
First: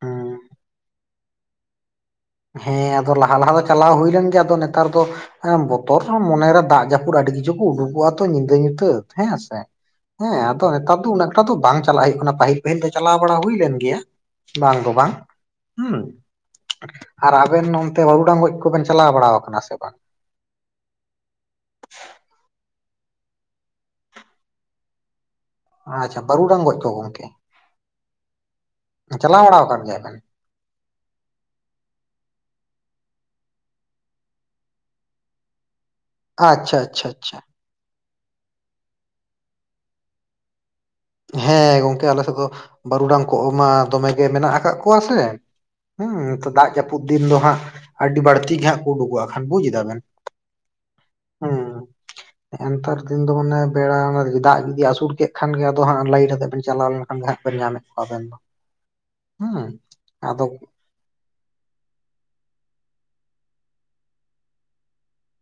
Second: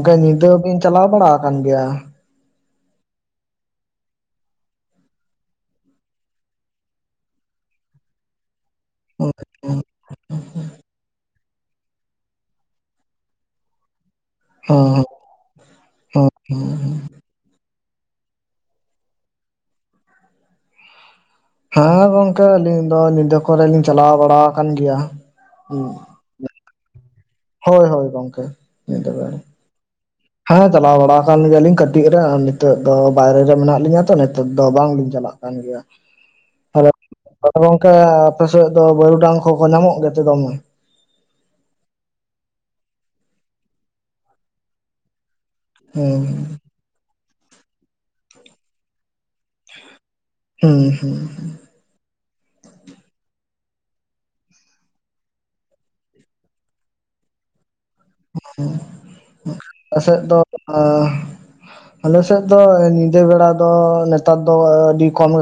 ᱦᱩ ᱧᱤᱫᱟᱹ ᱵᱤᱱ ᱪᱟᱞᱟᱣ ᱵᱟᱲᱟ ᱠᱟᱱ ᱜᱮᱭᱟ ᱦᱮᱸ ᱟᱫᱚ ᱞᱟᱦᱟ ᱞᱟᱦᱟ ᱫᱚ ᱪᱟᱞᱟᱣ ᱦᱩᱭ ᱞᱮᱱ ᱜᱮᱭᱟ ᱟᱫᱚ ᱱᱮᱛᱟᱨ ᱫᱚ ᱦᱮᱸ ᱵᱚᱛᱚᱨ ᱦᱚᱸ ᱢᱚᱱᱮᱨᱮ ᱫᱟᱜ ᱡᱟᱹᱯᱩᱫ ᱟᱹᱰᱤ ᱠᱤᱪᱷᱩ ᱠᱚ ᱩᱰᱩᱠᱚᱜᱼᱟ ᱛᱚ ᱧᱤᱫᱟᱹ ᱧᱩᱛᱟᱹᱛ ᱦᱮᱸ ᱥᱮ ᱦᱮᱸ ᱟᱫᱚ ᱱᱮᱛᱟᱨ ᱫᱚ ᱩᱱᱟᱹᱜ ᱮᱠᱴᱟ ᱫᱚ ᱵᱟᱝ ᱪᱟᱞᱟᱜ ᱦᱳᱭᱳᱜ ᱠᱟᱱᱟ, ᱯᱟᱹᱦᱤᱞ ᱯᱟᱹᱦᱤᱞ ᱫᱚ ᱪᱟᱞᱟᱣ ᱵᱟᱲᱟ ᱦᱩᱭ ᱞᱮᱱ ᱜᱮᱭᱟ ᱵᱟᱝ ᱫᱚ ᱦᱮᱸ ᱵᱟᱝ ᱦᱩᱸ ᱦᱮᱸ ᱟᱨ ᱟᱵᱮᱱ ᱱᱚᱱᱛᱮ ᱵᱟᱹᱣᱩᱰᱟᱝ ᱜᱚᱡ ᱠᱚᱵᱮᱱ ᱪᱟᱞᱟᱣ ᱵᱟᱲᱟᱣ ᱠᱟᱱᱟ ᱥᱮ ᱵᱟᱝ ᱦᱮᱸ ᱜᱚᱝᱠᱮ ᱟᱹᱞᱤᱧ ᱫᱚ ᱱᱤᱫᱟᱹ ᱠᱚᱨᱮ ᱞᱤᱧ ᱪᱟᱞᱟᱣ ᱵᱟᱲᱟ ᱠᱟᱱ ᱜᱮᱭᱟ ᱟᱪᱷᱟ ᱵᱟᱨᱩᱰᱟᱝ ᱜᱚᱡ ᱠᱚ ᱜᱚᱝᱠᱮ ᱦᱳᱭ ᱦᱳᱭ ᱜᱚᱝᱠᱮ ᱧᱤᱫᱟᱹ ᱵᱮᱲᱟ ᱪᱟᱞᱟᱣ ᱵᱟᱲᱟ ᱟᱠᱟᱱ ᱜᱮᱭᱟ ᱵᱮᱱ ᱦᱮᱸ ᱪᱟᱞᱟᱣ ᱵᱟᱲᱟ ᱟᱠᱟᱱ ᱜᱮᱭᱟᱞᱤᱧ ᱠᱟᱹᱴᱤᱡ ᱨᱮ ᱱᱤᱛᱚᱜ ᱫᱚ ᱵᱟᱭᱨᱮ ᱨᱮ ᱢᱮᱱᱟᱜ ᱞᱤᱧᱟ ᱛᱚ ᱱᱤᱛᱚᱜ ᱫᱚ ᱵᱟᱝᱞᱤᱧ ᱪᱟᱞᱟᱜᱼᱟ ᱠᱟᱱ ᱜᱮᱭᱟ ᱟᱪᱪᱷᱟ ᱛᱟᱦᱞᱮ ᱟᱪᱪᱷᱟ ᱟᱪᱪᱷᱟ ᱛᱟᱦᱞᱮ ᱜᱚᱝᱠᱮ ᱟᱯᱮ ᱥᱮᱫ ᱫᱚ ᱵᱟᱹᱨᱩᱰᱟᱝ ᱠᱚ ᱠᱚ ᱧᱟᱢᱚᱜ ᱜᱮᱛᱚ ᱥᱮ ᱵᱟᱝ ᱦᱮᱸ ᱜᱚᱝᱠᱮ ᱟᱞᱮᱥᱮᱫ ᱫᱚ ᱵᱟᱹᱨᱩᱰᱟᱝ ᱠᱚ ᱢᱟ ᱫᱚᱢᱮ ᱜᱮ ᱢᱮᱱᱟᱜ ᱟᱠᱟᱫ ᱠᱚᱣᱟ ᱥᱮ ᱦᱩᱸ ᱦᱮᱸ ᱫᱟᱜ ᱡᱟᱹᱯᱩᱫ ᱫᱤᱱ ᱫᱚ ᱦᱟᱸᱜ ᱟᱹᱰᱤ ᱵᱟᱹᱲᱛᱤ ᱜᱮ ᱦᱟᱸᱜ ᱠᱚ ᱩᱰᱩᱠᱚᱜ-ᱟ, ᱦᱟ ᱵᱩᱡᱽ ᱫᱟᱵᱮᱱ ᱦᱩᱸ ᱱᱮᱛᱟᱨ ᱫᱤᱱ ᱫᱚ ᱢᱟᱱᱮ ᱵᱮᱲᱟ ᱫᱟᱜ ᱡᱩᱫᱤ ᱟᱹᱥᱩᱨ ᱠᱮᱫ ᱠᱷᱟᱱ ᱜᱮ ᱫᱩ ᱦᱟᱸᱜ ᱞᱟᱹᱭᱤᱰ ᱟᱛᱮᱫᱵᱤᱱ ᱪᱟᱞᱟᱣ ᱞᱮᱱ ᱠᱷᱟᱱ ᱦᱟᱸᱜ ᱵᱤᱱ ᱧᱟᱢᱮᱫ ᱠᱚᱣᱟ ᱟᱵᱮᱱ ᱫᱚ ᱦᱮᱸ ᱦᱮᱸ ᱮᱥᱮᱫ ᱫᱚ ᱟᱫᱚ ᱟᱞᱮᱥᱮᱫ ᱫᱚ ᱧᱤᱫᱟᱹ ᱵᱮᱲᱟ ᱫᱚ ᱱᱮᱛᱟᱨ ᱫᱚ ᱟᱹᱰᱤ ᱠᱚᱢ